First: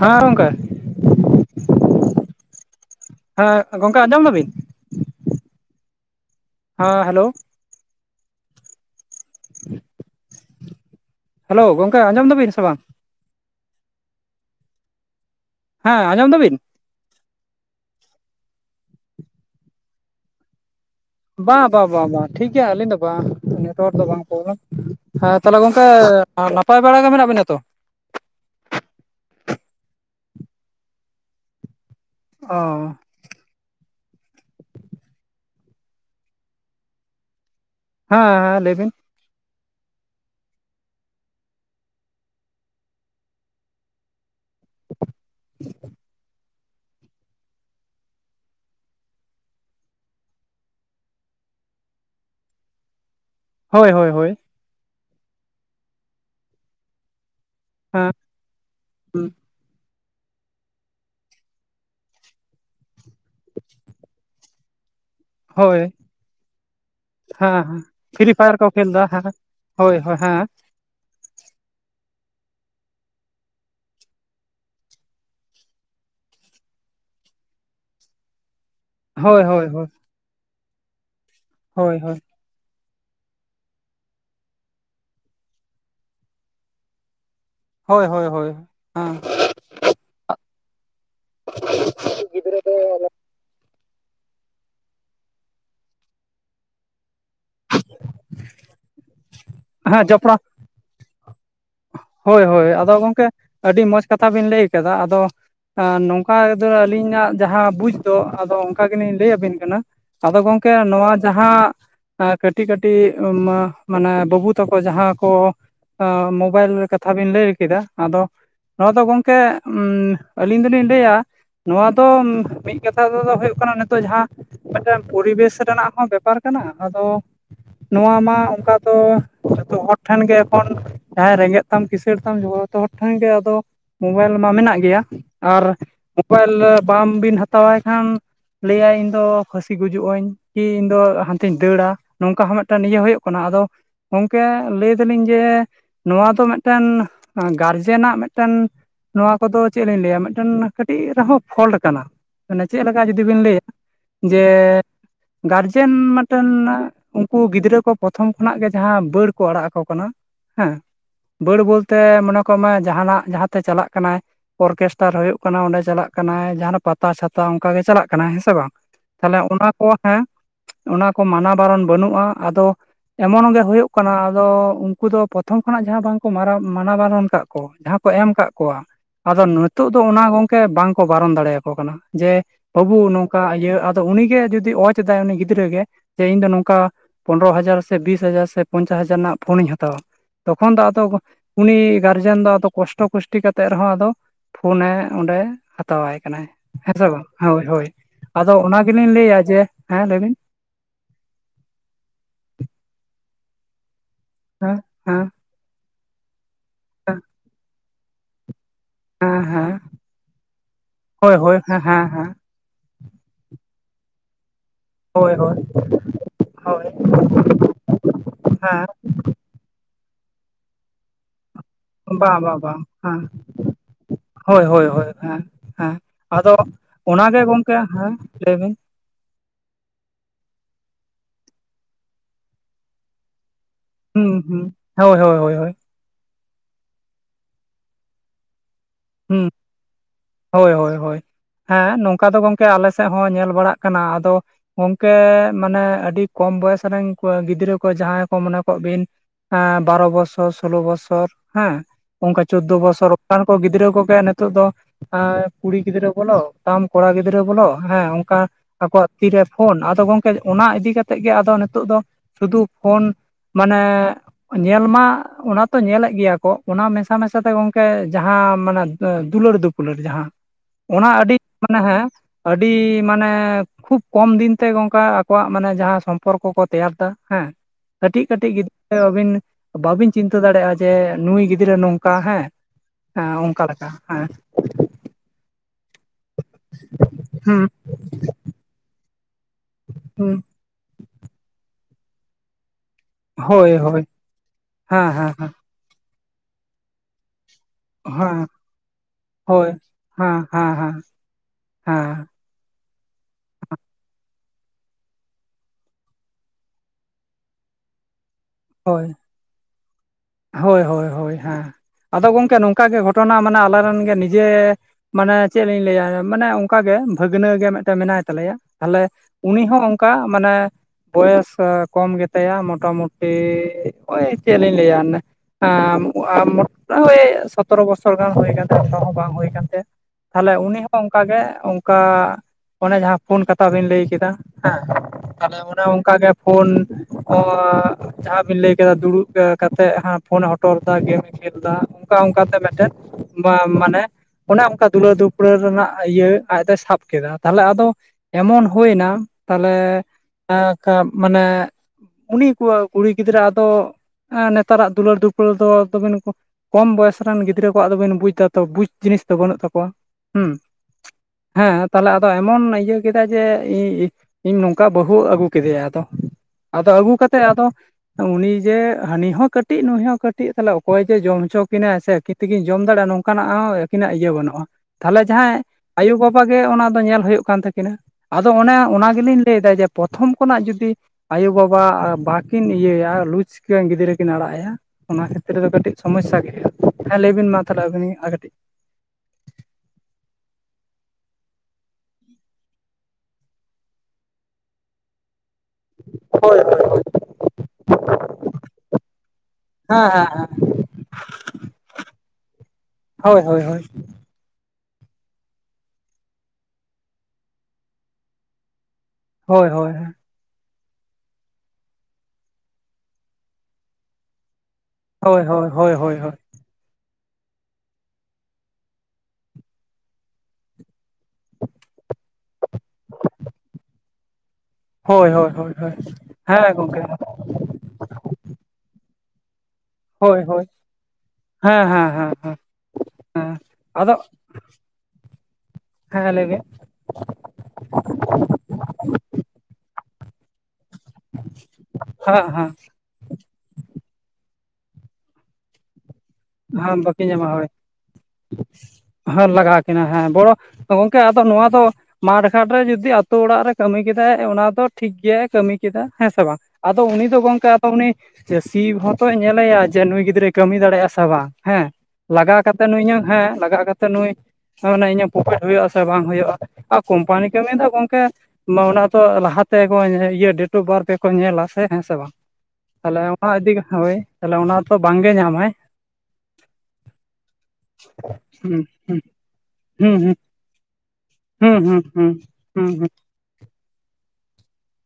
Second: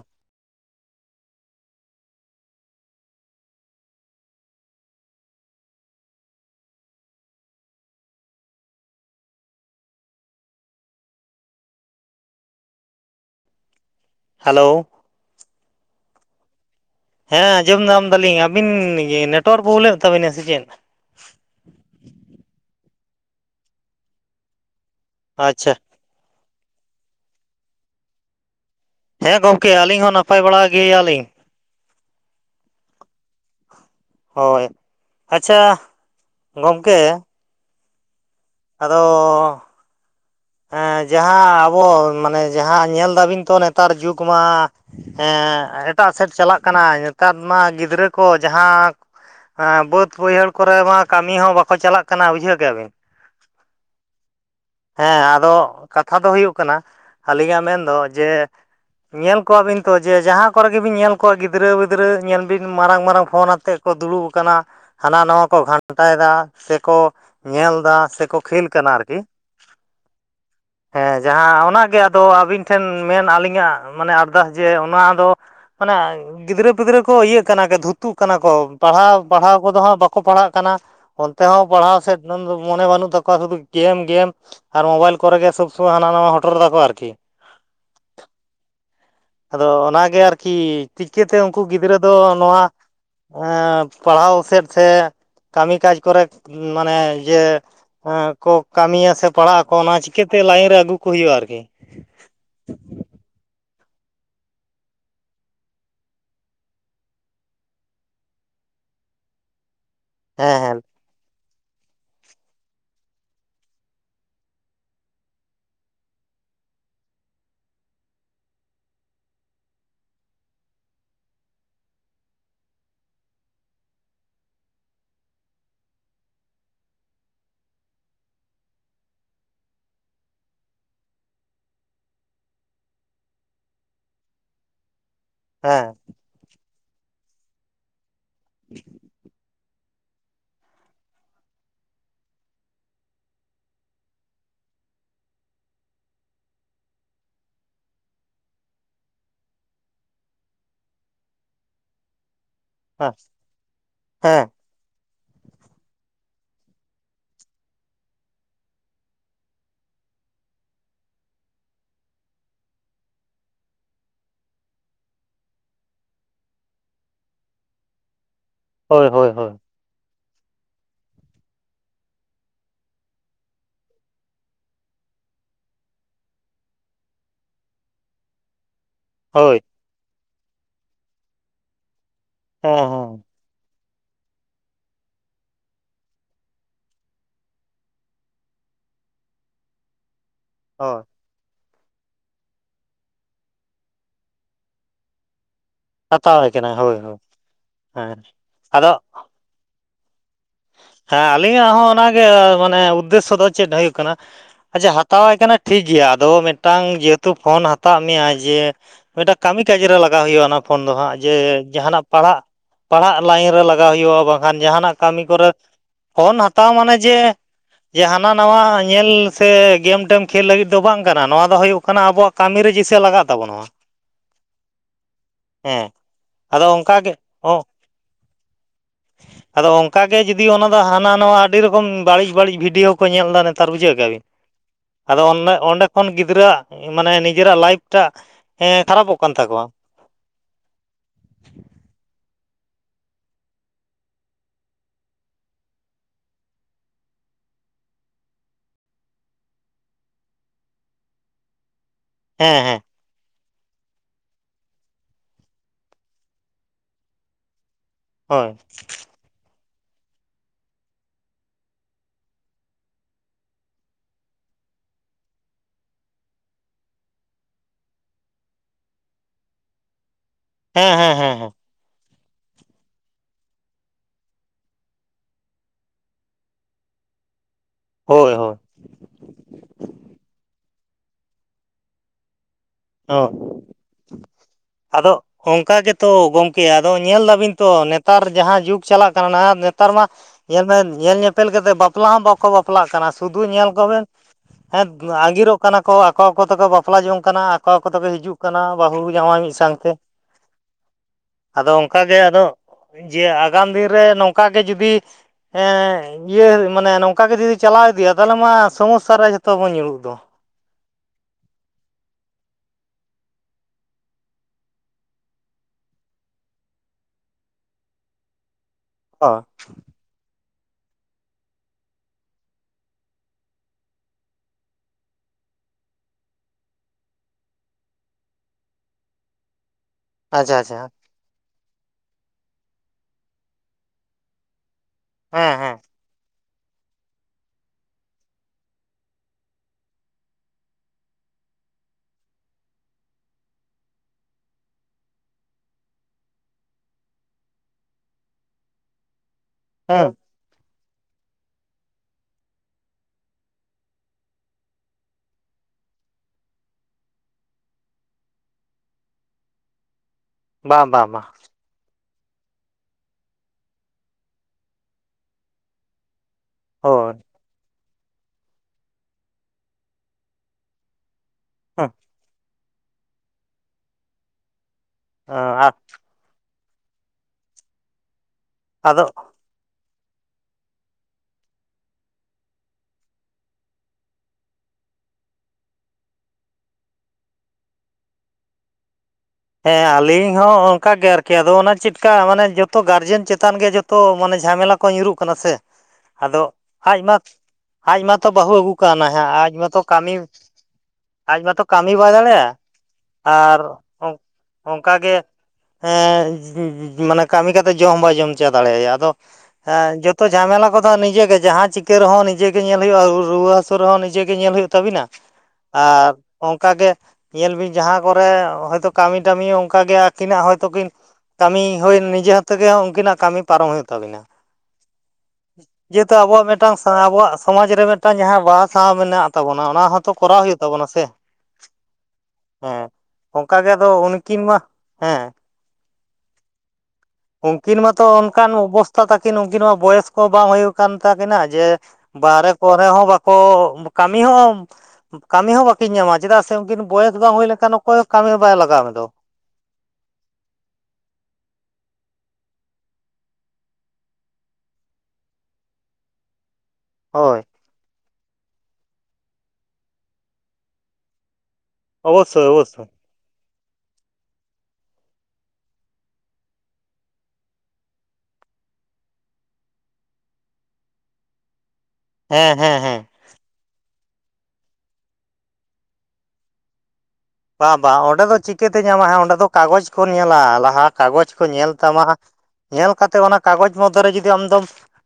ᱦᱮᱸ ᱜᱚᱝᱠᱮ, ᱦᱮᱸ ᱜᱚᱝᱠᱮ ᱟᱸᱡᱚᱢ ᱫᱟᱵᱤᱱ? ᱦᱮᱸ ᱦᱮᱞᱳ, ᱦᱮᱞᱳ, ᱜᱚᱝᱠᱮ ᱟᱸᱡᱚᱢ ᱫᱟᱵᱤᱱ ᱥᱮ ᱵᱟᱝ? ᱦᱮᱞᱳ ᱾ ᱦᱮᱸ ᱟᱸᱡᱚᱢ ᱮᱫᱟ ᱫᱟ ᱵᱤᱱ? ᱦᱮᱸ ᱟᱸᱡᱚᱢ ᱧᱟᱢ ᱮᱫᱟᱞᱤᱧ ᱟᱵᱤᱱ ᱱᱮᱴᱣᱟᱨᱠ ᱯᱨᱚᱵᱞᱮᱢ ᱮᱫ ᱛᱟᱵᱤᱱᱟ ᱥᱮ ᱪᱮᱫ? ᱵᱟᱝ ᱵᱟᱝ ᱵᱟᱝ ᱵᱟᱝ ᱴᱷᱤᱠ ᱜᱮᱭᱟ ᱟᱹᱞᱤᱧ ᱫᱚ ᱵᱟᱝ ᱱᱮᱴᱣᱟᱨᱠ ᱫᱚ ᱵᱟᱝ ᱯᱨᱚᱵᱞᱮᱢ ᱾ ᱦᱮᱸ ᱛᱟᱦᱞᱮ ᱟᱪᱪᱷᱟ ᱜᱚᱝᱠᱮ ᱱᱟᱯᱟᱭ ᱵᱟᱲᱟ ᱜᱮ ᱢᱮᱱᱟᱜ ᱵᱮᱱᱟ ᱛᱚ? ᱦᱮᱸ ᱜᱚᱝᱠᱮ ᱟᱹᱞᱤᱧ ᱦᱚᱸ ᱱᱟᱯᱟᱭ ᱵᱟᱲᱟ ᱜᱮᱭᱟᱞᱤᱧ ᱾ ᱚ ᱾ ᱦᱳᱭ [inaudible] ᱟᱪᱪᱷᱟ [inaudible] ᱜᱚᱢᱠᱮ ᱦᱮᱸ ᱦᱮᱸ ᱞᱟᱹᱭ ᱵᱤᱱ ᱟᱫᱚᱻ ᱦᱮᱸ ᱡᱟᱦᱟᱸ ᱟᱵᱚ ᱢᱟᱱᱮ ᱡᱟᱦᱟᱸ ᱧᱮᱞ ᱮᱫᱟᱵᱤᱱ ᱛᱚ ᱱᱮᱛᱟᱨ ᱡᱩᱜᱽ ᱢᱟ ᱦᱮᱸ ᱮᱴᱟᱜ ᱥᱮᱫ ᱪᱟᱞᱟᱜ ᱠᱟᱱᱟ ᱱᱮᱛᱟᱨ ᱢᱟ ᱜᱤᱫᱽᱨᱟᱹ ᱠᱚ ᱡᱟᱦᱟᱸ ᱦᱮᱸ ᱵᱟᱹᱫ ᱵᱟᱹᱭᱦᱟᱹᱲ ᱠᱚᱨᱮ ᱢᱟ ᱠᱟᱹᱢᱤ ᱦᱚᱸ ᱵᱟᱠᱚ ᱪᱟᱞᱟᱜ ᱠᱟᱱᱟ ᱵᱩᱡᱷᱟᱹᱣ ᱠᱮᱜ-ᱟᱵᱤᱱ ᱾ ᱦᱳᱭ ᱦᱳᱭ ᱦᱳᱭ ᱾ ᱦᱮᱸ ᱟᱫᱚ ᱠᱟᱛᱷᱟ ᱫᱚ ᱦᱩᱭᱩᱜ ᱠᱟᱱᱟ ᱟᱹᱞᱤᱧᱟᱜ ᱢᱮᱱ ᱫᱚ ᱦᱮᱸ ᱡᱮ [inaudible] ᱧᱮᱞ ᱠᱚᱣᱟ ᱵᱤᱱ ᱛᱚ ᱡᱮ ᱡᱟᱦᱟ ᱠᱚᱨᱮ ᱜᱮᱵᱤᱱ ᱧᱮᱞ ᱠᱚᱣᱟ ᱜᱤᱫᱽᱨᱟᱹ ᱯᱤᱫᱽᱨᱟᱹ ᱧᱮᱞ ᱵᱤᱱ ᱢᱟᱨᱟᱝ ᱢᱟᱨᱟᱝ ᱯᱷᱳᱱ ᱟᱛᱮ ᱠᱚ ᱫᱩᱲᱩᱵ ᱟᱠᱟᱱᱟ ᱾ ᱦᱟᱱᱟ ᱱᱟᱣᱟ ᱠᱚ ᱦᱳᱭ ᱜᱷᱟᱱᱴᱟᱭᱮᱫᱟ ᱥᱮ ᱠᱚ ᱦᱮᱸ ᱧᱮᱞ ᱦᱮᱸ ᱮᱫᱟ ᱥᱮ ᱯᱷᱨᱤ ᱠᱚ ᱯᱷᱟᱭᱟᱨ ᱠᱷᱮᱞ ᱠᱟᱱᱟ ᱫᱟ ᱟᱨᱠᱤ ᱾ ᱦᱮᱸ ᱦᱳᱭ ᱦᱳᱭ ᱦᱮᱸ ᱦᱮᱸ ᱡᱟᱦᱟᱸ ᱚᱱᱟᱜᱮ ᱟᱫᱚ ᱟᱹᱵᱤᱱ ᱴᱷᱮᱱ ᱢᱮᱱ ᱟᱹᱞᱤᱧᱟᱜ ᱢᱟᱱᱮ ᱟᱨᱫᱟᱥ ᱡᱮ ᱚᱱᱟ ᱫᱚ ᱢᱟᱱᱮ ᱜᱤᱫᱽᱨᱟᱹ ᱯᱤᱫᱽᱨᱟᱹ ᱠᱚ ᱤᱭᱟᱹᱜ ᱠᱟᱱᱟ ᱫᱷᱩᱛᱛᱩᱜ ᱠᱟᱱᱟ ᱠᱚ ᱾ ᱯᱟᱲᱦᱟᱣ ᱦᱳᱭ ᱯᱟᱲᱦᱟᱣ ᱦᱳᱭ ᱠᱚᱫᱚ ᱦᱳᱭ ᱦᱟᱸᱜ ᱵᱟᱠᱚ ᱯᱟᱲᱦᱟᱜ ᱠᱟᱱᱟ ᱚᱱᱛᱮ ᱦᱚᱸ ᱦᱳᱭ ᱯᱟᱲᱦᱟᱣ ᱦᱳᱭ ᱥᱮᱫ ᱫᱚ ᱢᱚᱱᱮ ᱵᱟᱹᱱᱩᱜ ᱛᱟᱠᱚᱣᱟ ᱥᱩᱫᱷᱩ ᱜᱮᱢ ᱜᱮᱢ ᱟᱨ ᱢᱳᱵᱟᱭᱤᱞ ᱠᱚᱨᱮ ᱜᱮ ᱥᱚᱵᱽ ᱥᱚᱢᱚᱭ ᱦᱟᱱᱟ ᱱᱟᱣᱟ ᱦᱚᱴᱚᱨ ᱮᱫᱟᱠᱚ ᱟᱨᱠᱤ ᱾ ᱦᱳᱭ ᱦᱳᱭ ᱦᱳᱭ ᱦᱮᱸ ᱾ ᱟᱫᱚ ᱚᱱᱟᱜᱮ ᱟᱨᱠᱤ ᱪᱤᱠᱟᱹᱛᱮ ᱩᱱᱠᱩ ᱜᱤᱫᱽᱨᱟᱹ ᱫᱚ ᱱᱚᱣᱟ ᱮᱻ ᱯᱟᱲᱦᱟᱣ ᱥᱮᱫ ᱥᱮ ᱠᱟᱹᱢᱤ ᱠᱟᱡᱽ ᱠᱚᱨᱮ ᱢᱟᱱᱮ ᱤᱭᱟᱹ ᱮᱸ ᱠᱚ ᱠᱟᱹᱢᱤᱭᱟ ᱥᱮ ᱯᱟᱲᱦᱟᱜ ᱟᱠᱚ ᱚᱱᱟ ᱦᱮᱸ ᱡᱚᱯᱲᱟᱣ ᱪᱤᱠᱟᱹᱛᱮ ᱞᱟᱭᱤᱱ ᱨᱮ ᱟᱹᱜᱩ ᱠᱚ ᱦᱩᱭᱩᱜ-ᱟ ᱟᱨᱠᱤ ᱾ ᱦᱳᱭ ᱦᱳᱭ ᱟᱫᱚ ᱜᱚᱢᱠᱮ ᱟᱹᱰᱤ ᱢᱚᱸᱡᱽ ᱠᱟᱛᱷᱟ ᱵᱤᱱ ᱞᱟᱹᱭ ᱠᱟᱫᱟ ᱾ ᱟᱫᱚ ᱱᱚᱝᱠᱟ ᱫᱚ ᱟᱞᱤᱧᱟᱜ ᱡᱟᱦᱟᱸ ᱵᱩᱡ ᱫᱚ ᱟᱫᱚ ᱚᱱᱠᱟ ᱜᱮᱞᱤᱧ ᱞᱟᱹᱭ ᱟᱵᱤᱱ ᱠᱟᱱᱟ ᱾ ᱟᱫᱚ ᱦᱮᱸ ᱜᱚᱢᱠᱮ ᱦᱮᱸ ᱱᱚᱣᱟ ᱡᱟᱦᱟᱸ ᱠᱟᱹᱴᱤᱡ ᱠᱟᱹᱴᱤᱡ ᱢᱟᱱᱮ ᱵᱟᱹᱵᱩ ᱛᱟᱠᱚ ᱡᱟᱦᱟᱸ ᱠᱚ ᱢᱳᱵᱟᱭᱤᱞ ᱠᱟᱛᱷᱟ ᱵᱤᱱ ᱞᱟᱹᱭ ᱠᱮᱫᱟ ᱟᱫᱚ ᱱᱚᱣᱟ ᱫᱚ ᱜᱚᱢᱠᱮ ᱟᱹᱞᱤᱧ ᱫᱚᱞᱤᱧ ᱞᱟᱹᱭᱟ ᱱᱚᱣᱟ ᱫᱚ ᱢᱤᱫ ᱠᱟᱛᱷᱟ ᱛᱮᱫᱚ ᱦᱩᱭᱩᱜ ᱠᱟᱱᱟ ᱱᱤᱛᱚᱜ ᱡᱟᱦᱟᱸ ᱢᱤᱫᱴᱮᱱ ᱯᱚᱨᱤᱵᱮᱥ ᱨᱮᱱᱟᱜ ᱦᱚᱸ ᱵᱮᱯᱟᱨ ᱠᱟᱱᱟ᱾ ᱟᱫᱚ ᱱᱚᱣᱟ ᱢᱟ ᱚᱱᱠᱟ ᱫᱚ ᱡᱚᱛᱚ ᱦᱚᱲ ᱴᱷᱮᱱ ᱜᱮ ᱮᱠᱷᱚᱱ ᱡᱟᱦᱟᱸᱭ ᱨᱮᱸᱜᱮᱡ ᱨᱮᱜᱮᱡ ᱛᱟᱢ ᱠᱤᱥᱟᱹᱬ ᱡᱚᱛᱚ ᱦᱚᱲ ᱴᱷᱮᱱ ᱜᱮ ᱟᱫᱚ ᱢᱳᱵᱟᱭᱤᱞ ᱢᱟ ᱢᱮᱱᱟᱜ ᱜᱮᱭᱟ ᱟᱨ ᱦᱮᱸ ᱢᱳᱵᱟᱭᱤᱞ ᱵᱟᱢᱵᱤᱱ ᱦᱟᱛᱟᱣᱟᱭ ᱠᱷᱟᱱ ᱞᱟᱹᱭᱟᱭ ᱤᱧᱫᱚ ᱯᱷᱟᱹᱥᱤ ᱜᱩᱡᱩᱜ ᱟᱹᱧ ᱠᱤ ᱤᱧ ᱫᱚ ᱦᱟᱱᱛᱮᱧ ᱫᱟᱹᱲᱟ ᱱᱚᱝᱠᱟ ᱦᱚᱸ ᱢᱤᱫᱴᱟᱱ ᱤᱭᱟᱹ ᱦᱩᱭᱩᱜ ᱠᱟᱱᱟ ᱾ ᱟᱫᱚ ᱜᱚᱝᱠᱮ ᱞᱟᱹᱭ ᱮᱫᱟᱞᱤᱧ ᱡᱮ ᱱᱚᱣᱟ ᱫᱚ ᱢᱤᱫ ᱴᱟᱱ ᱜᱟᱨᱡᱮᱱᱟᱜ ᱢᱤᱫᱴᱟᱱ ᱱᱚᱣᱟ ᱠᱚᱫᱚ ᱪᱮᱫ ᱞᱤᱧ ᱞᱟᱹᱭᱟ ᱢᱤᱫᱴᱮᱱ ᱠᱟᱹᱴᱤᱡ ᱨᱮᱦᱚᱸ ᱯᱷᱚᱞᱴ ᱠᱟᱱᱟ ᱾ ᱢᱟᱱᱮ ᱪᱮᱫ ᱞᱮᱠᱟ ᱦᱮᱸ ᱡᱩᱫᱤ ᱵᱤᱱ ᱞᱟᱹᱭᱟ ᱡᱮ ᱦᱮᱸ ᱜᱟᱨᱡᱮᱱ ᱢᱤᱫᱴᱮᱱ ᱩᱱᱠᱩ ᱜᱤᱫᱽᱨᱟᱹ ᱠᱚ ᱯᱨᱚᱛᱷᱚᱢ ᱠᱷᱚᱱᱟᱜ ᱜᱮ ᱡᱟᱦᱟᱸ ᱵᱟᱹᱲ ᱠᱚ ᱟᱲᱟᱜ ᱟᱠᱚ ᱠᱟᱱᱟ ᱦᱮᱸ ᱵᱟᱹᱲ ᱵᱚᱞᱛᱮ ᱢᱚᱱᱮ ᱠᱚᱜ ᱢᱮ ᱡᱟᱦᱟᱱᱟᱜ ᱡᱟᱦᱟᱸᱛᱮ ᱪᱟᱞᱟᱜ ᱠᱟᱱᱟᱭ ᱚᱨᱠᱮᱥᱴᱟᱨ ᱦᱩᱭᱩᱜ ᱠᱟᱱᱟ ᱚᱸᱰᱮ ᱪᱟᱞᱟᱜ ᱠᱟᱱᱟᱭ ᱡᱟᱦᱟᱸᱱᱟᱜ ᱯᱟᱛᱟ ᱪᱷᱟᱛᱟ ᱚᱱᱠᱟ ᱜᱮ ᱪᱟᱞᱟᱜ ᱠᱟᱱᱟᱭ ᱦᱮᱸ ᱥᱮ ᱵᱟᱝ ᱦᱳᱭ ᱾ ᱦᱳᱭ ᱛᱟᱞᱦᱮ ᱦᱳᱭ ᱚᱱᱟ ᱠᱚ ᱦᱮᱸ ᱚᱱᱟ ᱠᱚ ᱢᱟᱱᱟ ᱵᱟᱨᱚᱱ ᱵᱟᱹᱱᱩᱜᱼᱟ, ᱟᱫᱚ ᱮᱢᱚᱱᱚ ᱜᱮ ᱦᱳᱭᱳᱜ ᱠᱟᱱᱟ ᱟᱫᱚ ᱩᱱᱠᱩ ᱫᱚ ᱯᱨᱚᱛᱷᱚᱢ ᱠᱷᱚᱱᱟᱜ ᱡᱟᱦᱟᱸ ᱵᱟᱝ ᱢᱟᱨᱟᱢ ᱢᱟᱱᱟ ᱵᱟᱨᱚᱱ ᱠᱟᱜ ᱠᱚ ᱡᱟᱦᱟᱸ ᱠᱚ ᱮᱢ ᱠᱟᱜ ᱠᱚᱣᱟ ᱟᱫᱚ ᱦᱳᱭ ᱱᱤ ᱛᱳᱜ ᱫᱚ ᱚᱱᱟ ᱜᱚᱝᱠᱮ ᱵᱟᱝ ᱠᱚ ᱵᱟᱨᱚᱱ ᱫᱟᱲᱮᱭᱟᱠᱚ ᱠᱟᱱᱟ ᱡᱮ ᱦᱮᱸ ᱵᱟᱹᱵᱩ ᱦᱮᱸ ᱱᱩ ᱠᱟ ᱤᱭᱟᱹ ᱟᱫᱚ ᱩᱱᱤᱜᱮ ᱡᱩᱫᱤ ᱚᱡᱽ ᱮᱫᱟᱭ ᱩᱱᱤ ᱜᱤᱫᱽᱨᱟᱹ ᱜᱮ ᱡᱮ ᱤᱧ ᱫᱚ ᱱᱚᱝᱠᱟ ᱯᱚᱱᱨᱚ ᱦᱟᱡᱟᱨ ᱥᱮ ᱵᱤᱥ ᱦᱟᱡᱟᱨ ᱥᱮ ᱯᱚᱧᱪᱟᱥ ᱦᱟᱡᱟᱨ ᱨᱮᱱᱟᱜ ᱯᱷᱳᱱᱤᱧ ᱦᱟᱛᱟᱣᱟ ᱛᱚᱠᱷᱚᱱ ᱛᱚ ᱦᱳᱭ ᱜᱚ ᱩᱱᱤ ᱜᱟᱨᱡᱮᱱ ᱫᱚ ᱟᱫᱚ ᱠᱚᱥᱴᱚ ᱠᱚᱥᱴᱤ ᱠᱟᱛᱮᱜ ᱨᱮᱦᱚᱸ ᱟᱫᱚ ᱯᱷᱳᱱᱮ ᱚᱸᱰᱮ ᱦᱟ ᱛᱟᱣᱟᱭ ᱠᱟᱱᱟᱭ ᱦᱮᱸᱥᱮ ᱵᱟᱝ? ᱦᱳᱭ ᱦᱳᱭ ᱦᱮᱸ ᱟᱫᱚ ᱚᱱᱟ ᱜᱮᱞᱤᱧ ᱞᱟᱹᱭᱟ ᱡᱮ ᱦᱮᱸ ᱞᱟᱹᱭᱵᱤᱱ ᱾ ᱦᱮᱸ ᱟᱹᱞᱤᱧᱟᱜ ᱦᱚᱸ ᱚᱱᱟᱜᱮ ᱢᱟᱱᱮ ᱩᱫᱽᱫᱮᱥᱥᱚ ᱫᱚ ᱪᱮᱫ ᱦᱩᱭᱩᱜ ᱠᱟᱱᱟ ᱦᱮᱸ ᱟᱪᱷᱟ ᱦᱮᱸ ᱦᱟᱛᱟᱣᱟᱭ ᱠᱟᱱᱟᱭ ᱴᱷᱤᱠ ᱜᱮᱭᱟ ᱟᱫᱚ ᱢᱤᱫᱴᱟᱝ ᱦᱮᱸ ᱡᱮᱦᱮᱛᱩ ᱯᱷᱳᱱ ᱦᱟᱛᱟᱣᱟᱜ ᱢᱮᱭᱟᱭ ᱡᱮ ᱢᱤᱫᱴᱟᱝ ᱦᱮᱸ ᱠᱟᱹᱢᱤ ᱦᱮᱸ ᱠᱟᱡᱽ ᱨᱮ ᱞᱟᱜᱟᱣ ᱦᱩᱭᱩᱜᱼᱟ ᱚᱱᱟ ᱯᱷᱳᱱ ᱫᱚ ᱦᱟᱸᱜ ᱡᱮ ᱦᱳᱭ ᱦᱳᱭ ᱦᱮᱸ ᱦᱮᱸ ᱡᱟᱦᱟᱸᱱᱟᱜ ᱦᱮᱸ ᱯᱟᱲᱦᱟᱜ ᱯᱟᱲᱦᱟᱜ ᱞᱟᱭᱤᱱ ᱨᱮ ᱞᱟᱜᱟᱣ ᱦᱩᱭᱩᱜᱼᱟ ᱵᱟᱝᱠᱷᱟᱱ ᱡᱟᱦᱟᱸᱱᱟᱜ ᱠᱟ ᱦᱳᱭ ᱠᱚᱨᱮ ᱦᱳᱭ ᱯᱷᱳᱱ ᱦᱟᱛᱟᱣ ᱦᱳᱭ ᱢᱟᱱᱮ ᱡᱮ, ᱡᱮ ᱦᱟᱸᱱᱟ ᱱᱟᱣᱟ ᱦᱮᱸ ᱧᱮᱞ ᱥᱮ ᱜᱮᱢ-ᱴᱮᱢ ᱠᱷᱮᱞ ᱞᱟᱹᱜᱤᱫ ᱫᱚ ᱵᱟᱝ ᱠᱟᱱᱟ ᱱᱚᱣᱟ ᱫᱚ ᱦᱩᱭᱩᱜ ᱠᱟᱱᱟ ᱟᱵᱚᱣᱟᱜ ᱵᱟᱸ ᱵᱟᱸ ᱠᱟᱹᱢᱤᱨᱮ ᱵᱟᱸ ᱡᱮᱭᱥᱮ ᱦᱮᱸ ᱞᱟᱜᱟᱜ ᱛᱟᱵᱚᱱᱟ ᱾ ᱦᱳᱭ ᱦᱳᱭ ᱦᱳᱭ ᱦᱮᱸ ᱦᱮᱸ ᱟᱫᱚ ᱚᱱᱠᱟᱜᱮ ᱚᱱᱟ ᱜᱮ ᱚ ᱜᱚᱝᱠᱮ ᱦᱮᱸ ᱞᱟᱹᱭ ᱵᱤᱱ᱾ ᱟᱫᱚ ᱚᱝᱠᱟ ᱜᱮ ᱡᱩᱫᱤ ᱚᱱᱟ ᱫᱚ ᱦᱟᱸᱱᱟ ᱱᱟᱶᱟ ᱟᱹᱰᱤ ᱨᱚᱠᱚᱢ ᱵᱟᱹᱲᱤᱡ ᱵᱟᱹᱲᱤᱡ ᱵᱷᱤᱰᱭᱳ ᱠᱚ ᱧᱮᱞ ᱫᱟ ᱱᱮᱛᱟᱨ ᱵᱩᱡᱷᱟᱹᱣ ᱾ ᱠᱟᱜᱮ ᱦᱩᱸ ᱦᱩᱸ ᱦᱳᱭ ᱟᱫᱚ ᱦᱳᱭ ᱚᱱᱱᱮ ᱦᱳᱭ ᱦᱳᱭ. ᱚᱸᱰᱮ ᱠᱷᱚᱱ ᱜᱤᱫᱽᱨᱟᱹᱣᱟᱜ ᱢᱟᱱᱮ ᱱᱤᱡᱮᱨᱟᱜ ᱞᱟᱭᱤᱵᱷ ᱴᱟᱜ ᱮᱸ ᱠᱷᱟᱨᱟᱯᱚᱜ ᱠᱟᱱ ᱦᱩᱸ ᱛᱟᱠᱚᱣᱟ ᱦᱳᱭ ᱦᱳᱭ ᱦᱳᱭ ᱾ ᱦᱮᱸ ᱱᱚᱝᱠᱟ ᱫᱚ ᱜᱚᱝᱠᱮ ᱟᱞᱮ ᱥᱮᱫ ᱦᱚᱸ ᱧᱮᱞ ᱵᱟᱲᱟᱜ ᱠᱟᱱᱟ ᱟᱫᱚ ᱜᱚᱢᱠᱮ ᱢᱟᱱᱮ ᱟᱹᱰᱤ ᱠᱚᱢ ᱵᱚᱭᱮᱥ ᱨᱮᱱ ᱜᱤᱫᱽᱨᱟᱹ ᱠᱚ ᱡᱟᱦᱟᱸᱭ ᱠᱚ ᱢᱚᱱᱮ ᱠᱚᱜ ᱵᱤᱱ ᱮᱸ ᱵᱟᱨᱚ ᱵᱚᱥᱚᱨ ᱥᱳᱞᱳ ᱵᱚᱥᱚᱨ ᱦᱮᱸ ᱚᱱᱠᱟ ᱦᱮᱸ ᱪᱳᱫᱫᱳ ᱦᱮᱸ ᱵᱚᱥᱚᱨ ᱚᱱᱠᱟᱱ ᱠᱚ ᱜᱤᱫᱽᱨᱟᱹ ᱠᱚᱜᱮ ᱱᱤᱛᱚᱜ ᱫᱚ ᱮᱸ ᱠᱩᱲᱤ ᱜᱤᱫᱽᱨᱟᱹ ᱵᱚᱞᱚ ᱛᱟᱢ ᱠᱚᱲᱟ ᱜᱤᱫᱽᱨᱟᱹ ᱵᱚᱞᱚ ᱦᱮᱸ ᱚᱱᱠᱟ ᱦᱳᱭ ᱟᱠᱚᱣᱟᱜ ᱛᱤᱨᱮ ᱯᱷᱳᱱ ᱟᱫᱚ ᱜᱚᱝᱠᱮ ᱚᱱᱟ ᱤᱫᱤ ᱠᱟᱛᱮᱜ ᱜᱮ ᱟᱫᱚ ᱱᱤᱛᱚᱜ ᱫᱚ ᱥᱩᱫᱷᱩ ᱯᱷᱳᱱ ᱢᱟᱱᱮ ᱧᱮᱞ ᱢᱟ ᱚᱱᱟ ᱛᱚ ᱧᱮᱞᱮᱜ ᱜᱮᱭᱟ ᱠᱚ ᱚᱱᱟ ᱢᱮᱥᱟ ᱢᱮᱥᱟ ᱛᱮ ᱜᱚᱝᱠᱮ ᱡᱟᱦᱟᱸ ᱢᱟᱱᱮ ᱫᱩᱞᱟᱹᱲ-ᱫᱩᱯᱞᱟᱹᱲ ᱡᱟᱦᱟᱸ ᱦᱮᱸ ᱚᱱᱟ ᱦᱮᱸ ᱟᱹᱰᱤ ᱦᱮᱸ ᱢᱟᱱᱮ ᱦᱮᱸ ᱟᱹᱰᱤ ᱢᱟᱱᱮ ᱠᱷᱩᱵ ᱠᱚᱢ ᱫᱤᱱ ᱛᱮ ᱜᱚᱝᱠᱟ ᱟᱠᱚᱣᱟᱜ ᱢᱟᱱᱮ ᱡᱟᱦᱟᱸ ᱥᱚᱢᱯᱚᱨ ᱠᱚᱠᱚ ᱛᱮᱭᱟᱨ ᱫᱟ ᱦᱮᱸ ᱠᱟᱹᱴᱤᱡ ᱦᱳᱭ ᱠᱟᱹᱴᱤᱡ ᱦᱳᱭ ᱜᱤᱫᱽᱨᱟᱹ ᱟᱹᱵᱤᱱ ᱵᱟᱹᱵᱤᱱ ᱪᱤᱱᱛᱟᱹ ᱫᱟᱲᱮᱭᱟᱜᱼᱟ, ᱡᱮ ᱱᱩᱭ ᱜᱤᱫᱽᱨᱟᱹ ᱱᱚᱝᱠᱟ ᱦᱮᱸ ᱦᱳᱭ ᱦᱮᱸ ᱚᱱᱠᱟ ᱦᱮᱸ ᱟᱫᱚ ᱚᱝᱠᱟ ᱜᱮᱛᱚ ᱜᱚᱝᱠᱮ ᱟᱫᱚ ᱧᱮᱞ ᱫᱟᱵᱤᱱ ᱦᱩᱸ ᱛᱚ ᱱᱮ ᱛᱟᱨ ᱡᱟᱦᱟᱸ ᱡᱩᱜᱽ ᱪᱟᱞᱟᱜ ᱠᱟᱱᱟ ᱱᱟᱣᱟ ᱱᱮᱛᱟᱨ ᱢᱟ ᱦᱩᱸ ᱧᱮᱞ ᱵᱮᱱ ᱧᱮᱞ ᱧᱮᱯᱮᱞ ᱠᱟᱛᱮᱫ ᱵᱟᱯᱞᱟ ᱦᱚᱸ ᱵᱟᱠᱚ ᱵᱟᱯᱞᱟᱜ ᱠᱟᱱᱟ ᱾ ᱥᱩᱫᱷᱩ ᱧᱮᱞ ᱦᱳᱭ ᱦᱳᱭ ᱠᱚᱵᱮᱱ ᱦᱮᱫᱽ ᱦᱮᱸ ᱦᱮᱸ ᱦᱮᱸ ᱟᱜᱤᱨᱚᱜ ᱠᱟᱱᱟ ᱠᱚ ᱟᱠᱚ ᱟᱠᱚ ᱛᱮᱠᱚ ᱵᱟᱯᱞᱟ ᱡᱚᱝ ᱠᱟᱱᱟ, ᱟᱠᱚ ᱛᱚ ᱯᱮ ᱦᱤᱡᱩᱜ ᱦᱮᱸ ᱠᱟᱱᱟ ᱵᱟᱹᱦᱩ ᱡᱟᱶᱟᱭ ᱢᱤᱫ ᱦᱳᱭ ᱥᱟᱝᱛᱮ, ᱦᱮᱸ ᱦᱮᱸ ᱦᱮᱸ ᱟᱫᱚ ᱚᱱᱠᱟ ᱦᱮᱸ ᱜᱮ ᱟᱫᱚ ᱡᱮ ᱟᱜᱟᱢ ᱫᱤᱱ ᱨᱮ ᱱᱚᱝᱠᱟ ᱜᱮ ᱡᱩᱫᱤ ᱮᱸ ᱤᱭᱟᱹ ᱢᱟᱱᱮ ᱱᱚᱝᱠᱟ ᱜᱮ ᱡᱩᱫᱤ ᱪᱟᱞᱟᱣ ᱤᱫᱤᱭᱟ ᱛᱟᱞᱦᱮ ᱢᱟ ᱦᱳᱭ ᱥᱚᱢᱚᱥᱥᱟ ᱨᱮ ᱡᱷᱚᱛᱚ ᱵᱚᱱ ᱧᱩᱨᱩᱜ ᱫᱚ ᱾ ᱦᱳᱭ ᱦᱳᱭ ᱦᱳᱭ ᱦᱮᱸ ᱟᱫᱚ ᱜᱚᱝᱠᱮ ᱱᱚᱝᱠᱟ ᱜᱮ ᱜᱷᱚᱴᱚᱱᱟ ᱢᱟᱱᱮ ᱟᱞᱮ ᱨᱮᱱ ᱜᱮ ᱱᱤᱡᱮ ᱢᱟᱱᱮ ᱪᱮᱫ ᱞᱤᱧ ᱞᱟᱹᱭᱟ ᱢᱟᱱᱮ ᱚᱱᱠᱟᱜᱮ ᱵᱷᱟᱹᱜᱽᱱᱟᱹ ᱜᱮ ᱢᱤᱫᱴᱮᱱ ᱢᱮᱱᱟᱭ ᱛᱟᱞᱮᱭᱟ, ᱛᱟᱦᱚᱞᱮ ᱚ᱾ ᱩᱱᱤ ᱦᱚᱸ ᱚᱝᱠᱟ ᱢᱟᱱᱮ ᱵᱚᱭᱨᱥ ᱠᱚᱢ ᱜᱮᱛᱟᱭᱟ ᱢᱚᱴᱟ ᱢᱩᱩᱴᱤ ᱳᱭ ᱪᱮᱫ ᱞᱤᱧ ᱞᱟᱹᱭᱟ ᱚᱱᱮ ᱮᱸ ᱟᱢ ᱳᱭ ᱥᱚᱛᱨᱚ ᱵᱚᱥᱚᱨ ᱜᱟᱱ ᱦᱩᱭ ᱠᱟᱱ ᱛᱟᱭᱟ ᱟᱴᱷᱚᱨᱚ ᱢᱟ ᱵᱟᱝ ᱦᱩᱭ ᱠᱟᱱ ᱛᱟᱭᱟ ᱛᱟᱦᱚᱞᱮ ᱟᱪᱪᱷᱟ ᱟᱪᱪᱷᱟ ᱩᱱᱤ ᱦᱚᱸ ᱚᱱᱠᱟᱜ ᱜᱮ, ᱚᱱᱠᱟ ᱚᱱᱮ ᱡᱟᱦᱟᱸ ᱯᱷᱳᱱ ᱠᱟᱛᱷᱟ ᱵᱤᱱ ᱞᱟᱹᱭ ᱠᱮᱫᱟ ᱦᱮᱸ, [unintelligible] ᱦᱮᱸ ᱛᱟᱦᱚᱞᱮ ᱦᱮᱸ ᱚᱱᱮ ᱚᱱᱠᱟᱜᱮ ᱯᱷᱳᱱ ᱠᱚ, ᱡᱟᱦᱟᱸ ᱵᱮᱤᱱ ᱞᱟᱹᱭ ᱠᱮᱫᱟ ᱫᱩᱲᱩᱵ ᱠᱟᱛᱮᱫ ᱯᱷᱳᱱᱮ ᱦᱚᱴᱚᱨ ᱮᱫᱟ ᱜᱮᱢᱮ ᱠᱷᱮᱞ ᱮᱫᱟ, ᱚᱱᱠᱟ ᱚᱱᱠᱟᱛᱮ ᱢᱤᱫᱴᱮᱱ ᱢᱟᱱᱮ ᱚᱱᱮ ᱚᱱᱠᱟ ᱫᱩᱞᱟᱹᱲᱼᱫᱩᱯᱞᱟᱹᱲ ᱨᱮᱱᱟᱜ ᱤᱭᱟᱹ ᱟᱡ ᱫᱚᱭ ᱥᱟᱵ ᱠᱮᱫᱟ, ᱛᱟᱦᱚᱞᱮ ᱟᱫᱚ ᱮᱢᱚᱱ ᱦᱩᱭ ᱮᱱᱟ, ᱛᱟᱦᱚᱞᱮ ᱦᱮᱸ ᱢᱟᱱᱮ ᱩᱱᱤ ᱠᱚ ᱠᱩᱲᱤ ᱜᱤᱫᱽᱨᱟᱹ ᱟᱫᱚ, ᱱᱮᱛᱟᱨᱟᱜ ᱫᱚ ᱫᱩᱞᱟᱹᱲ ᱫᱩᱯᱟᱞᱟᱹᱲ ᱨᱮ ᱫᱚ [unintelligible] ᱠᱚᱢ ᱵᱚᱭᱮᱥ ᱨᱮᱱ ᱜᱤᱫᱽᱨᱟᱹ ᱠᱚᱣᱟᱜ ᱫᱚ ᱵᱟᱱ ᱵᱩᱡᱽ ᱮᱫᱟ ᱛᱚ ᱵᱩᱡᱽ ᱡᱤᱱᱤᱥ ᱫᱚ ᱵᱟᱹᱱᱩᱜ ᱛᱟᱠᱚᱣᱟ᱾ ᱦᱩᱸ ᱵᱟᱝ ᱵᱟᱝ ᱵᱟᱝ, ᱦᱮᱸ ᱛᱟᱦᱚᱞᱮ ᱟᱫᱚ ᱮᱢᱚᱱ ᱤᱭᱟᱹ ᱠᱮᱫᱟ ᱡᱮ ᱤ ᱤ, ᱤᱧ ᱱᱚᱝᱠᱟ ᱵᱟᱹᱦᱩ ᱟᱹᱜᱩ ᱠᱮᱫᱮᱭᱟ, ᱟᱫᱚ ᱟᱫᱚ ᱦᱳᱭ ᱟᱹᱜᱩ ᱠᱟᱛᱮᱜ ᱟᱫᱚ ᱩᱱᱤ ᱡᱮ ᱦᱟᱹᱱᱤ ᱦᱚᱸ ᱠᱟᱹᱴᱤᱡ ᱱᱩᱭ ᱦᱚᱸ ᱠᱟᱹᱴᱤᱡ ᱛᱟᱦᱮ, ᱚᱠᱚᱭ ᱡᱮ ᱡᱚᱢ ᱦᱚᱪᱚ ᱠᱤᱱᱟᱹ ᱥᱮ ᱟᱹᱠᱤᱱ ᱛᱮᱠᱤᱱ ᱡᱚᱢ ᱫᱟᱲᱮᱭᱟᱜᱼᱟ, ᱱᱚᱝᱠᱟᱱᱟᱜ ᱦᱚᱸ ᱟᱹᱠᱤᱱᱟᱜ ᱤᱭᱟᱹ ᱵᱟᱹᱱᱩᱜᱼᱟ᱾ ᱛᱟᱦᱚᱞᱮ ᱦᱮᱸ ᱡᱟᱦᱟᱸᱭ ᱟᱭᱳᱼ ᱵᱟᱵᱟ ᱜᱮ ᱚᱱᱟ ᱫᱚ ᱧᱮᱞ ᱦᱩᱭᱩᱜ ᱠᱟᱱ ᱛᱟᱹᱠᱤᱱᱟ ᱟᱫᱚ ᱚᱱᱮ ᱟᱫᱚ ᱚᱱᱟ ᱜᱮ ᱞᱤᱧ, ᱞᱟᱹᱭᱮᱫᱟᱭ ᱡᱮ ᱯᱨᱚᱛᱷᱚᱢ ᱠᱷᱚᱱᱟᱜ ᱡᱩᱫᱤ, ᱟᱭᱳᱼᱵᱟᱵᱟ ᱵᱟᱹᱠᱤᱱ ᱤᱭᱟᱹᱭᱟ ᱞᱩᱡᱽ ᱜᱤᱫᱽᱨᱟᱹ ᱠᱤᱱ ᱟᱲᱟᱜ, ᱚᱱᱟ ᱠᱷᱮᱛᱨᱮ ᱨᱮ ᱫᱚ ᱠᱟᱹᱴᱤᱡ ᱥᱚᱢᱚᱥᱟ ᱜᱮ ᱦᱩᱭᱩᱜᱼᱟ᱾ ᱦᱮᱸ ᱞᱟᱹᱭ ᱵᱤᱱ ᱢᱟ ᱛᱟᱦᱚᱞᱮ ᱟᱵᱤᱱ ᱟᱨ ᱠᱟᱹᱴᱤᱡ, ᱦᱮᱸ ᱟᱹᱞᱤᱧ ᱦᱚᱸ ᱚᱱᱠᱟᱜ ᱜᱮ ᱟᱨᱠᱤ ᱟᱫᱚ ᱚᱱᱟ ᱪᱮᱫᱠᱟ ᱢᱟᱱᱮ ᱡᱚᱛᱚ ᱜᱟᱨᱡᱮᱱ ᱪᱮᱛᱟᱱ ᱜᱮᱼᱼ ᱛᱚ ᱢᱟᱱᱮ ᱡᱷᱟᱢᱮᱞᱟ ᱠᱚ ᱧᱩᱨᱩᱜ ᱠᱟᱱᱟ ᱥᱮ, ᱟᱫᱚ ᱦᱳᱭ ᱟᱡᱢᱟ ᱟᱡ ᱢᱟᱛᱚ ᱵᱟᱦᱩ ᱟᱹᱜᱩ ᱠᱟᱣᱱᱟᱭ ᱦᱟᱸᱜ, ᱟᱡᱢᱟᱛᱚ ᱦᱮᱸ ᱠᱟᱹᱢᱤ ᱦᱮᱸ ᱦᱮᱸ ᱟᱡ ᱢᱟᱛᱚ ᱠᱟᱢᱤ ᱵᱟᱭ ᱫᱟᱲᱮᱭᱟᱜᱼᱟ, ᱦᱳᱭ ᱟᱨ ᱦᱳᱭ ᱦᱳᱭ ᱚᱱᱠᱟᱟᱜ ᱜᱮ ᱦᱮᱸ ᱢᱟᱱᱮ ᱠᱟᱹᱢᱤ ᱠᱟᱛᱮᱜ ᱡᱚᱢ ᱵᱟᱭ ᱡᱚᱢ ᱦᱚᱪᱟ ᱫᱟᱲᱮᱭᱟᱭᱟ ᱟᱫᱚᱼ, ᱼ [unintelligible] ᱦᱳᱭ ᱦᱳᱭ ᱟᱨ ᱡᱚᱛᱚ ᱛᱚ ᱡᱷᱟᱢᱮᱞᱟ ᱠᱚᱫᱚ ᱱᱤᱡᱮᱜ ᱜᱮ ᱡᱟᱦᱟᱸ ᱪᱤᱠᱟᱹ ᱨᱮᱦᱚᱸ ᱱᱤᱡᱮᱜᱮ ᱜᱮ ᱧᱮᱞ ᱦᱩᱭᱩᱜᱼᱟ ᱨᱩᱣᱟᱹ ᱦᱟᱹᱥᱩ ᱨᱮᱦᱚᱸ ᱱᱤᱡᱮᱜᱮ ᱜᱮ ᱧᱮᱞ ᱦᱩᱭᱩᱜ ᱛᱟᱵᱤᱱᱟ᱾ ᱦᱳᱭ ᱦᱳᱭ ᱦᱳᱭ ᱟᱨ ᱦᱳᱭ ᱦᱳᱭ ᱚᱱᱠᱟ ᱜᱮ ᱧᱮᱞ ᱵᱤᱱ ᱡᱟᱦᱟᱸ ᱠᱚᱨᱮ, ᱦᱳᱭᱛᱳᱼᱼ ᱠᱟᱢᱤ ᱴᱟᱢᱤ ᱚᱱᱠᱟᱜ ᱜᱮ ᱟᱹᱠᱤᱱᱟᱜ ᱦᱚᱭᱛᱚᱠᱤᱱ ᱠᱟᱹᱢᱤ ᱦᱩᱭ ᱱᱤᱡᱮᱛᱮᱜᱮ ᱩᱱᱠᱤᱱᱟᱜ ᱠᱟᱹᱢᱤ ᱯᱟᱨᱚᱢ ᱦᱩᱭᱩᱜ ᱛᱟᱹᱵᱤᱱᱟ᱾ ᱦᱳᱭ ᱦᱳᱭ ᱦᱳᱭ ᱦᱳᱭ [unintelligible] ᱦᱳᱭ ᱦᱳᱭ ᱦᱳᱭ ᱡᱮᱦᱮᱛᱩ ᱟᱵᱚᱣᱟᱜ ᱦᱳᱭ ᱢᱤᱫᱴᱟᱝ ᱜᱚᱢᱠᱮ ᱟᱵᱚᱣᱟᱜᱼᱼ ᱥᱚᱢᱟᱡᱽ ᱨᱮ ᱢᱤᱫᱴᱟᱝ ᱡᱟᱦᱟᱸ ᱵᱟᱦᱟ ᱥᱟᱦᱟᱶ ᱢᱮᱱᱟᱜ ᱛᱟᱵᱚᱱᱟ ᱚᱱᱟ ᱦᱚᱸ, ᱛᱚ ᱠᱚᱨᱟᱣ ᱦᱳᱭ ᱦᱳᱭ ᱦᱩᱭᱩᱜ ᱛᱟᱵᱚᱱᱟ ᱥᱮ, ᱦᱮᱸ ᱚᱱᱠᱟ ᱜᱮ ᱟᱫᱚ ᱩᱱᱠᱤᱱ ᱢᱟ, ᱦᱮᱸ [unintelligible] ᱦᱮᱸ ᱦᱮᱸ ᱞᱟᱹᱭ ᱵᱤᱱ? ᱩᱱᱠᱤᱱ ᱢᱟᱛᱚ ᱚᱱᱠᱟᱱ ᱚᱵᱚᱥᱛᱟ ᱛᱟᱹᱠᱤᱱ, ᱩᱱᱠᱤᱱ ᱢᱟ ᱵᱚᱭᱚᱥ ᱠᱚ ᱵᱟᱝ ᱦᱩᱭᱩᱜᱼᱼ ᱠᱟᱱ ᱛᱟᱹᱠᱤᱱᱟ ᱡᱮ ᱦᱮᱸ ᱵᱟᱨᱮ ᱦᱮᱸ ᱠᱚᱨᱮ ᱦᱚᱸ ᱵᱟᱼᱼ ᱠᱚ, ᱠᱟᱹᱢᱤ ᱦᱚᱸ, ᱠᱟᱹᱢᱤ ᱦᱚᱸ ᱵᱟᱹᱠᱤᱱ ᱧᱟᱢᱟ, ᱪᱮᱫᱟᱜ ᱥᱮ ᱥᱮᱢ ᱠᱤᱱ ᱦᱮᱸ ᱵᱚᱭᱮᱥ ᱵᱟᱹᱠᱤᱱ ᱵᱟᱝ ᱦᱩᱭ ᱞᱮᱱᱠᱷᱟᱱ ᱚᱠᱚᱭ ᱠᱟᱹᱢᱤ ᱵᱟᱭ ᱞᱟᱜᱟᱣ ᱢᱮ ᱫᱚ᱾ ᱦᱟ ᱞᱟᱜᱟᱣ ᱠᱤᱱᱟ ᱦᱮ, ᱸ ᱵᱚᱲᱚ ᱜᱚᱝᱠᱮ ᱟᱫᱚ ᱱᱚᱣᱟ ᱫᱚ ᱢᱟᱴ ᱜᱷᱟᱴ ᱨᱮ ᱡᱩᱫᱤ ᱟᱛᱳ ᱚᱲᱟᱜ ᱨᱮ ᱠᱟᱹᱢᱤ ᱠᱮᱫᱟᱭ ᱚᱱᱟ ᱫᱚ ᱴᱷᱤᱠ ᱜᱮ ᱠᱟᱹᱢᱤ ᱠᱮᱫᱟ ᱦᱮᱸ ᱥᱮ ᱵᱟᱝ? ᱟᱫᱚ ᱩᱱᱤ ᱫᱚ ᱦᱳᱭ ᱜᱚᱝᱠᱮ ᱟ ᱩᱱᱤ ᱪᱟᱹ ᱥᱤ ᱦᱚᱛᱚᱭ ᱧᱮᱞᱮᱭᱟ ᱡᱮ ᱱᱩᱭ ᱜᱤᱫᱽᱨᱟᱹᱭ ᱠᱟᱹᱢᱤ ᱫᱟᱲᱮᱭᱟᱜᱼᱟ ᱥᱮ ᱵᱟᱝ᱾ ᱦᱮᱸ ᱚᱵᱚᱥᱥᱳᱭ ᱞᱟᱜᱟᱣ ᱠᱟᱛᱮ ᱚᱵᱚᱥᱥᱳᱭ ᱱᱩᱭᱧᱝ ᱦᱮᱸ ᱞᱟᱜᱟᱣ ᱠᱟᱛᱮ, ᱱᱩᱭ ᱢᱟᱱᱮ ᱤᱧᱟᱹᱜ ᱯᱨᱚᱯᱷᱤᱴ ᱦᱩᱭᱩᱜ ᱟᱥ ᱥᱮ ᱵᱟᱝ ᱦᱩᱭᱩᱜᱼᱟ᱾ ᱟᱨ ᱠᱳᱢᱯᱟᱱᱤ ᱠᱚ ᱢᱮᱱᱫᱟ ᱜᱚᱝᱠᱮ ᱚᱱᱟ ᱛᱚ ᱞᱟᱦᱟᱛᱮᱠᱚ ᱤᱭᱟᱹ ᱰᱮᱴ ᱚᱯᱷ ᱵᱟᱨᱛ ᱛᱮᱠᱚ ᱧᱮᱞᱟ ᱥᱮ ᱦᱳᱭ ᱦᱮᱸ ᱥᱮ ᱵᱟᱝ, ᱦᱮᱸ ᱦᱮᱸ ᱛᱟᱦᱚᱞᱮ ᱚᱱᱟ ᱤᱫᱤ ᱦᱳᱭ ᱛᱟᱦᱚᱞᱮ ᱚᱱᱟ ᱛᱚ ᱵᱟᱝᱜᱮ ᱧᱟᱢᱟᱭ ᱵᱟᱝ ᱵᱟᱝ ᱚᱸᱰᱮ ᱫᱚ ᱪᱤᱠᱟᱹᱛᱮ ᱦᱩᱸ ᱧᱟᱢᱟ ᱦᱩᱸ ᱚᱸᱰᱮ ᱫᱚ ᱠᱟᱜᱚᱡᱽ ᱠᱚ ᱦᱩᱸ ᱦᱩᱸ ᱧᱮᱞᱟ ᱞᱟᱦᱟ ᱠᱟᱜᱚᱡᱽ ᱠᱚ ᱧᱮᱞ ᱦᱩᱸ ᱛᱟᱢᱟ ᱦᱩᱸ ᱦᱩᱸ ᱧᱮᱞ ᱦᱩᱸ ᱠᱟᱛᱮᱫ ᱚᱱᱟ ᱠᱟᱜᱚᱡᱽ ᱢᱚᱫᱽᱫᱷᱮ ᱨᱮ ᱡᱩᱫᱤ ᱟᱢᱫᱚᱢ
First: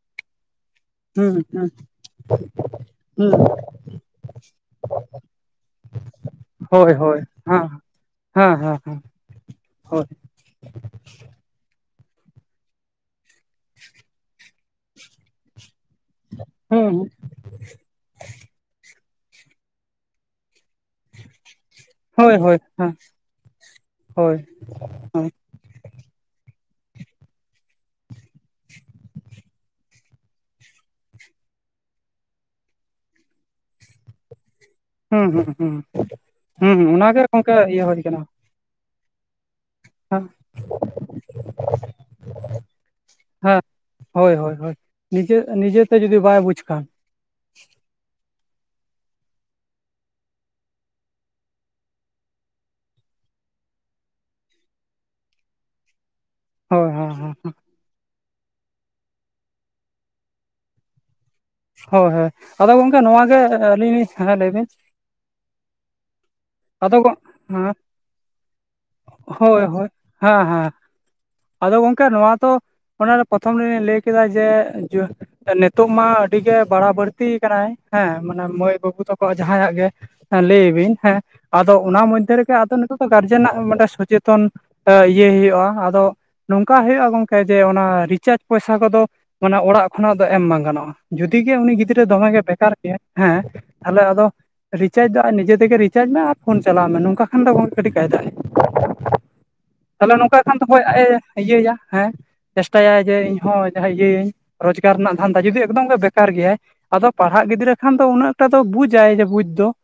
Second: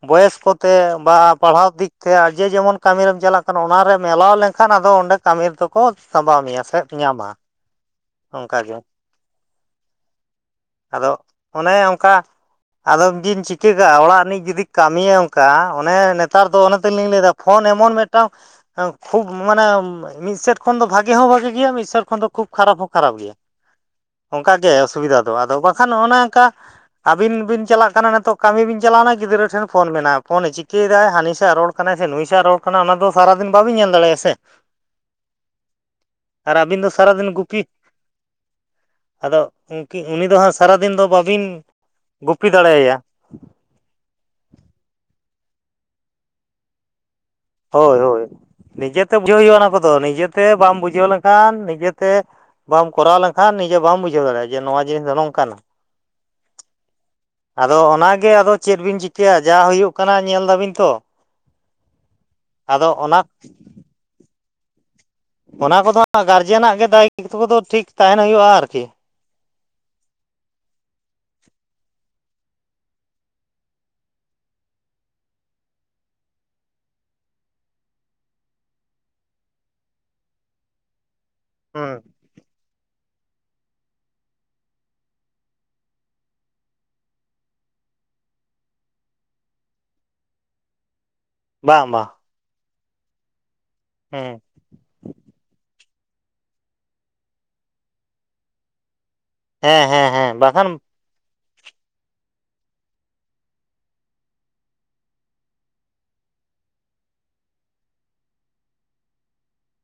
ᱵᱚᱭᱚᱥ ᱠᱚᱛᱮ ᱵᱟ ᱦᱩᱸ ᱦᱩᱸ ᱯᱟᱲᱦᱟᱣ ᱦᱩᱸ ᱫᱤᱠ ᱛᱮ ᱟᱨ ᱡᱮ ᱡᱮᱢᱚᱱ ᱠᱟᱹᱢᱤ ᱨᱮᱢ ᱪᱟᱞᱟᱜ ᱦᱩᱸ ᱠᱟᱱᱟ ᱚᱱᱟ ᱨᱮᱢ ᱮᱞᱟᱣ ᱞᱮᱱᱠᱷᱟᱱ ᱟᱫᱚ ᱚᱸᱰᱮ ᱠᱟᱹᱢᱤ ᱨᱮ ᱫᱚ ᱠᱚ ᱥᱟᱸᱵᱟᱣ ᱢᱮᱭᱟ ᱥᱮ ᱦᱳᱭ ᱦᱳᱭ ᱧᱟᱢᱟ ᱦᱮᱸ ᱦᱮᱸ ᱚᱱᱠᱟ ᱜᱮ ᱦᱮᱸ ᱦᱳᱭ ᱾ ᱟᱫᱚ ᱚᱱᱮ ᱚᱝᱠᱟ ᱟᱫᱚᱢ ᱵᱤᱱ ᱪᱤᱠᱟᱹ ᱠᱟᱜᱼᱟ ᱚᱲᱟᱜ ᱨᱤᱱᱤᱡ ᱡᱩᱫᱤ ᱠᱟᱹᱢᱤᱭᱟ ᱚᱝ ᱠᱟ ᱚᱱᱮ ᱱᱮᱛᱟᱨ ᱫᱚ ᱚᱱᱟ ᱦᱩᱸ ᱛᱮᱞᱤᱝ ᱞᱟᱹᱭᱮᱫᱟ ᱯᱷᱳᱱ ᱮᱢᱚᱱ ᱢᱤᱫᱴᱟᱝ ᱠᱷᱩᱵ ᱢᱟᱱᱮ ᱢᱤᱫ ᱥᱮᱫ ᱠᱷᱚᱱ ᱫᱚ ᱵᱷᱟᱜᱮ ᱦᱚᱸ ᱵᱷᱟᱜᱮ ᱜᱮᱭᱟ, ᱢᱤᱫ ᱥᱮᱫ ᱠᱷᱚᱱ ᱫᱚ ᱦᱳᱭ ᱠᱷᱩᱵ ᱦᱳᱭ ᱠᱷᱟᱨᱟᱯ ᱦᱚᱸ ᱦᱮᱸ ᱠᱷᱟᱨᱟᱯ ᱜᱮᱭᱟ ᱾ ᱦᱳᱭ ᱚᱝᱠᱟ ᱜᱮ ᱚᱥᱩᱵᱤᱫᱟ ᱦᱮᱸ ᱫᱚ ᱟᱫᱚ ᱵᱟᱠᱷᱟᱱ ᱚᱱᱮ ᱚᱝᱠᱟ ᱟᱹᱵᱤᱱ ᱵᱤᱱ ᱪᱟᱞᱟᱜ ᱠᱟᱱᱟ ᱱᱤᱛᱳᱜ ᱠᱟᱹᱢᱤ ᱵᱤᱱ ᱪᱟᱞᱟᱣᱱᱟ ᱜᱤᱫᱽᱨᱟᱹ ᱴᱷᱮᱱ ᱯᱷᱳᱱ ᱢᱮᱱᱟᱜᱼᱟ ᱾ ᱯᱷᱳᱱ ᱮ ᱪᱤᱠᱟᱹᱭ ᱫᱟᱭ ᱦᱟᱹᱱᱤ ᱥᱟᱜ ᱨᱚᱲ ᱠᱟᱱᱟᱭ ᱥᱮ ᱱᱩᱭ ᱥᱟᱭ ᱨᱚᱲ ᱠᱟᱱᱟ ᱚᱱᱟ ᱫᱚ ᱥᱟᱨᱟᱫᱤᱱ ᱵᱟᱵᱤᱱ ᱧᱮᱞ ᱫᱟᱲᱮᱭᱟᱭᱟ ᱥᱮ ᱾ ᱦᱩᱸ ᱦᱩᱸ ᱦᱩᱸ ᱟᱹᱵᱤᱱ ᱦᱩᱸ ᱫᱚ ᱚᱱᱟᱜᱮ ᱥᱟᱨᱟᱫᱤᱱ ᱜᱚᱝᱠᱮ ᱜᱩᱯᱤ ᱤᱭᱟᱹ ᱦᱩᱭ ᱠᱟᱱᱟ ᱾ ᱟᱫᱚ ᱩᱝᱠᱤ ᱩᱱᱤ ᱫᱚ ᱦᱟᱸᱜ ᱥᱟᱨᱟᱫᱤᱱ ᱫᱚ ᱵᱟᱹᱵᱤᱱ ᱜᱩᱯᱤ ᱫᱟᱲᱮᱭᱟᱭᱟ ᱾ ᱦᱮᱸ ᱦᱳᱭ ᱦᱳᱭ ᱦᱳᱭ ᱱᱤᱡᱮ ᱱᱤᱡᱮᱛᱮ ᱡᱩᱫᱤ ᱵᱟᱭ ᱵᱩᱡᱽ ᱠᱷᱟᱱ ᱾ ᱦᱳᱭ ᱦᱳᱭ ᱱᱤᱡᱮᱛᱮ ᱵᱩᱡᱷᱟᱹᱣ ᱦᱩᱭᱩᱜᱼᱟ ᱚᱱᱟ ᱠᱚᱫᱚ ᱱᱤᱡᱮᱛᱮ ᱵᱟᱢ ᱵᱩᱡᱷᱟᱹᱣ ᱞᱮᱝᱠᱷᱟᱱ ᱱᱤᱡᱮᱛᱮ ᱵᱟᱢ ᱠᱚᱨᱟᱣ ᱞᱮᱝᱠᱷᱟᱱ ᱱᱤᱡᱮ ᱵᱟᱢ ᱵᱩᱡᱷᱟᱹᱣ ᱫᱟᱲᱮᱭᱟᱜᱼᱟ ᱡᱮ ᱱᱚᱣᱟ ᱡᱤᱱᱤᱥ ᱫᱚ ᱱᱚᱝᱠᱟᱱᱟ ᱾ ᱦᱳᱭ ᱦᱮᱸ ᱦᱮᱸ ᱦᱮᱸ ᱾ ᱟᱫᱚ ᱚᱱᱟᱜᱮ ᱟᱫᱚ ᱪᱮᱫ ᱵᱤᱱ ᱪᱤᱠᱟᱹᱭᱟ ᱡᱟ ᱦᱩᱭᱩᱜ ᱠᱟᱱᱟ ᱧᱮᱞ ᱫᱟᱵᱤᱱ ᱛᱚ ᱾ ᱦᱳᱭ ᱦᱳᱭ ᱟᱫᱚ ᱜᱚᱝᱠᱮ ᱱᱚᱣᱟ ᱚᱱᱟ ᱜᱮ ᱟᱹᱞᱤᱧ ᱞᱤᱧ ᱦᱮᱸ ᱞᱟᱹᱭ ᱵᱤᱱ ᱾ ᱚᱱᱟ ᱠᱚᱫᱚ ᱦᱟᱜ ᱜᱟᱨᱡᱮᱱᱟᱜ ᱜᱮ ᱫᱟᱭᱤᱛᱛᱚ ᱠᱚᱫᱚ ᱦᱮᱸ ᱴᱷᱤᱠ ᱛᱟᱦᱮᱱ ᱦᱩᱭᱩᱜᱼᱟ ᱟᱨᱠᱤ ᱾ ᱦᱳᱭ ᱦᱳᱭ ᱦᱮᱸ ᱦᱮᱸ ᱟᱫᱚ ᱜᱚᱝᱠᱮ ᱱᱚᱣᱟ ᱛᱚ ᱚᱱᱟ ᱫᱚ ᱯᱨᱚᱛᱷᱚᱢ ᱨᱮᱞᱤᱧ ᱞᱟᱹᱭ ᱠᱮᱫᱟ ᱡᱮ ᱡᱚ ᱱᱤᱛᱚᱜ ᱢᱟ ᱟᱹᱰᱤ ᱜᱮ ᱵᱟᱲᱟ ᱵᱟᱹᱲᱛᱤ ᱠᱟᱱᱟᱭ ᱦᱮᱸ ᱢᱟᱱᱮ ᱢᱟᱹᱭ ᱵᱟᱹᱵᱩ ᱛᱟᱠᱚ ᱡᱟᱦᱟᱸᱭᱟᱜ ᱜᱮ ᱦᱮᱸ ᱞᱟᱹᱭ ᱵᱤᱱ ᱦᱮᱸ ᱟᱫᱚ ᱚᱱᱟ ᱦᱩᱸ ᱢᱚᱫᱽᱫᱷᱮ ᱨᱮᱜᱮ ᱟᱫᱚ ᱱᱤᱛᱚᱜ ᱜᱟᱨᱡᱮᱱᱟᱜ ᱢᱤᱫᱴᱟᱝ ᱥᱚᱪᱮᱛᱚᱱ ᱮ ᱤᱭᱟᱹᱭ ᱦᱩᱭᱩᱜᱼᱟ ᱟᱫᱚ ᱱᱚᱝᱠᱟ ᱦᱩᱭᱩᱜᱼᱟ ᱜᱚᱝᱠᱮ ᱡᱮ ᱚᱱᱟ ᱨᱤᱪᱟᱨᱡᱽ ᱯᱚᱭᱥᱟ ᱠᱚᱫᱚ ᱢᱟᱱᱮ ᱚᱲᱟᱜ ᱠᱷᱚᱱᱟᱜ ᱫᱚ ᱮᱢ ᱵᱟᱝ ᱜᱟᱱᱚᱜᱼᱟ ᱾ ᱡᱩᱫᱤ ᱜᱮ ᱩᱱᱤ ᱵᱟᱝ ᱜᱤᱫᱽᱨᱟᱹ ᱵᱟᱝ ᱫᱚᱢᱮᱜᱮ ᱵᱮᱠᱟᱨ ᱜᱮᱭᱟ ᱦᱮᱸ ᱛᱟᱦᱚᱞᱮ ᱟᱫᱚ ᱦᱩᱸ ᱨᱤᱪᱟᱨᱡᱽ ᱫᱚ ᱟᱡ ᱱᱤᱡᱮ ᱛᱮᱜᱮ ᱨᱤᱪᱟᱨᱡᱽ ᱢᱮ ᱟᱨ ᱯᱷᱳᱱ ᱪᱟᱞᱟᱣ ᱢᱮ ᱱᱚᱝᱠᱟ ᱠᱷᱟᱱ ᱫᱚ ᱠᱟᱹᱴᱤᱡ ᱠᱟᱭ ᱫᱟᱜ ᱟᱭ ᱾ ᱦᱮᱸ ᱦᱮᱸ ᱛᱟᱦᱚᱞᱮ ᱱᱚᱝᱠᱟ ᱦᱮᱸ ᱠᱷᱟᱱ ᱫᱚ ᱵᱟᱠᱷᱟᱱ ᱦᱚᱭ ᱟᱡ ᱤᱭᱟᱹᱭᱟ ᱦᱮᱸ ᱪᱮᱥᱴᱟᱭᱟᱭ ᱡᱮ ᱤᱧᱦᱚ ᱡᱟᱦᱟᱸ ᱤᱭᱟᱹᱭᱟᱹᱧ ᱨᱳᱡᱽᱜᱟᱨ ᱨᱮᱱᱟᱜ ᱫᱷᱟᱱᱫᱟ ᱡᱩᱫᱤ ᱮᱠᱫᱚᱢ ᱜᱮ ᱵᱮᱠᱟᱨ ᱜᱮᱭᱟᱭ ᱟᱫᱚ ᱯᱟᱲᱦᱟᱜ ᱜᱤᱫᱽᱨᱟᱹ ᱠᱷᱟᱱ ᱫᱚ ᱩᱱᱟᱹᱜ ᱮᱠᱴᱟ ᱫᱚ ᱵᱩᱡᱟᱭ ᱡᱮ ᱵᱩᱡ ᱫᱚ ᱾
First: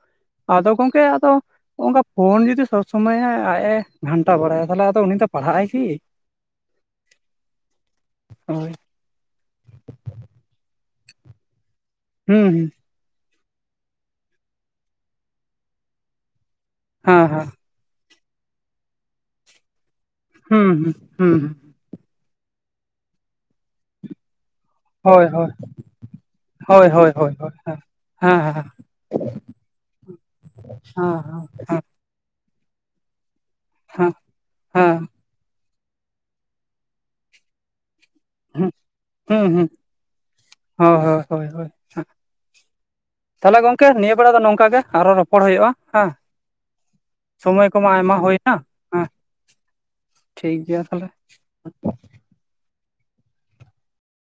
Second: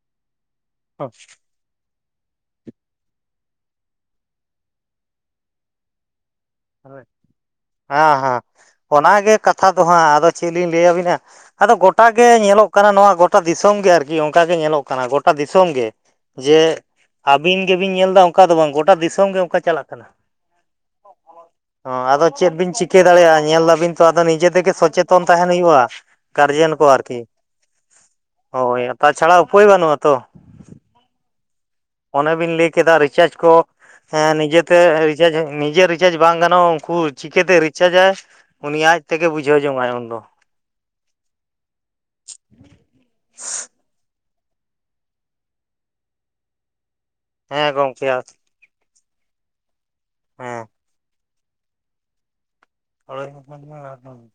ᱟᱫᱚ ᱜᱚᱝᱠᱮ ᱟᱫᱚ ᱦᱚᱜᱼᱚᱝᱠᱟ ᱯᱷᱳᱱ ᱡᱩᱫᱤ ᱥᱚᱵᱽ ᱥᱚᱢᱚᱭ ᱮ ᱟᱡ ᱮ ᱜᱷᱟᱱᱴᱟ ᱵᱟᱲᱟᱭᱟ ᱛᱟᱦᱚᱞᱮ ᱟᱫᱚ ᱩᱱᱤ ᱫᱚ ᱯᱟᱲᱦᱟᱜ ᱟᱭ ᱠᱤ! ᱦᱮᱸ ᱦᱮᱸ ᱦᱳᱭ ᱚᱱᱟᱜᱮ ᱠᱟᱛᱷᱟ ᱫᱚ ᱦᱟᱸᱜ ᱟᱫᱚ ᱪᱮᱫ ᱞᱤᱧ ᱞᱟᱹᱭ ᱟᱹᱵᱤᱱᱟ ᱾ ᱟᱫᱚ ᱜᱚᱴᱟᱜ ᱜᱮ ᱦᱩᱸ ᱧᱮᱞᱚᱜ ᱠᱟᱱᱟ ᱱᱚᱣᱟ ᱜᱚ ᱴᱟ ᱫᱤᱥᱚᱢ ᱜᱮ ᱟᱨᱠᱤ ᱚᱝᱠᱟ ᱜᱮ ᱧᱮᱞᱚᱜ ᱠᱟᱱᱟ ᱜᱚᱴᱟ ᱫᱤᱥᱚᱢ ᱜᱮ ᱡᱮ ᱦᱩᱸ ᱦᱮᱸ ᱦᱮᱸ ᱟᱹᱵᱤᱱ ᱜᱮᱵᱤᱱ ᱧᱮᱞ ᱮᱫᱟ ᱚᱝᱠᱟ ᱫᱚ ᱵᱟᱝ ᱜᱚᱴᱟ ᱫᱤᱥᱚᱢ ᱜᱮ ᱚᱝᱠᱟ ᱪᱟᱞᱟᱜ ᱠᱟᱱᱟ ᱾ ᱦᱩᱸ ᱦᱩᱸ ᱦᱩᱸ ᱦᱩᱸ ᱾ ᱦᱚᱸ ᱟᱫᱚ ᱪᱮᱫ ᱵᱤᱱ ᱪᱤᱠᱟᱹ ᱫᱟᱲᱮᱭᱟᱜᱼᱟ ᱧᱮᱞ ᱫᱟᱵᱤᱱ ᱛᱚ ᱟᱫᱚ ᱱᱤᱡᱮ ᱛᱮᱜᱮ ᱥᱚ ᱪᱮᱛᱚᱱ ᱦᱳᱭ ᱛᱟᱦᱮᱱ ᱦᱳᱭ ᱦᱩᱭᱩᱜᱼᱟ ᱜᱟᱨᱡᱮᱱ ᱠᱚ ᱦᱳᱭ ᱦᱳᱭ ᱟᱨᱠᱤ ᱾ ᱦᱳᱭ ᱦᱳᱭ ᱦᱮᱸ ᱦᱮᱸ ᱦᱮᱸ ᱦᱳᱭ ᱛᱟᱪᱷᱟᱲᱟ ᱩᱯᱟᱹᱭ ᱵᱟᱹᱱᱩᱜᱼᱟ ᱛᱚ ᱾ ᱦᱮᱸ ᱦᱮᱸ ᱦᱮᱸ ᱾ ᱚᱱᱮ ᱵᱤᱱ ᱞᱮᱭ ᱠᱮᱫᱟ ᱨᱤᱪᱟᱨᱡ ᱠᱚᱸ ᱦᱮᱸ ᱦᱮᱸ ᱦᱮᱸ ᱮ ᱱᱤᱡᱮᱛᱮ ᱱᱤᱡᱮ ᱨᱤᱪᱟᱨᱡ ᱵᱟᱝ ᱜᱟᱱᱚᱜᱼᱟ ᱩᱝᱠᱩ ᱪᱤᱠᱟᱹᱛᱮ ᱨᱤᱪᱟᱨᱡᱟᱭ? ᱦᱩᱸ ᱩᱱᱤ ᱟᱡ ᱛᱮᱜᱮ ᱦᱩᱸ ᱵᱩᱡᱷᱟᱹᱣ ᱦᱩᱸ ᱡᱚᱝᱟᱭ ᱩᱱᱫᱚ ᱦᱳᱭ ᱦᱳᱭ ᱦᱳᱭ ᱦᱳᱭ ᱾ ᱛᱟᱦᱞᱮ ᱜᱚᱝᱠᱮ ᱱᱤᱭᱟᱹ ᱵᱮᱲᱟ ᱫᱚ ᱱᱚᱝᱠᱟᱜ ᱜᱮ ᱟᱨᱦᱚᱸ ᱨᱚᱯᱚᱲ ᱦᱩᱭᱩᱜᱼᱟ ᱦᱮᱸ᱾ ᱥᱚᱢᱚᱭ ᱦᱮᱸ ᱠᱚᱢᱟ ᱜᱚᱢᱠᱮ ᱟᱭᱢᱟ ᱦᱩᱭᱱᱟ ᱦᱮᱸ, ᱦᱮᱸ ᱴᱷᱤᱠᱜᱮᱭᱟ ᱛᱟᱞᱦᱮ᱾ [inaudible] [inaudible]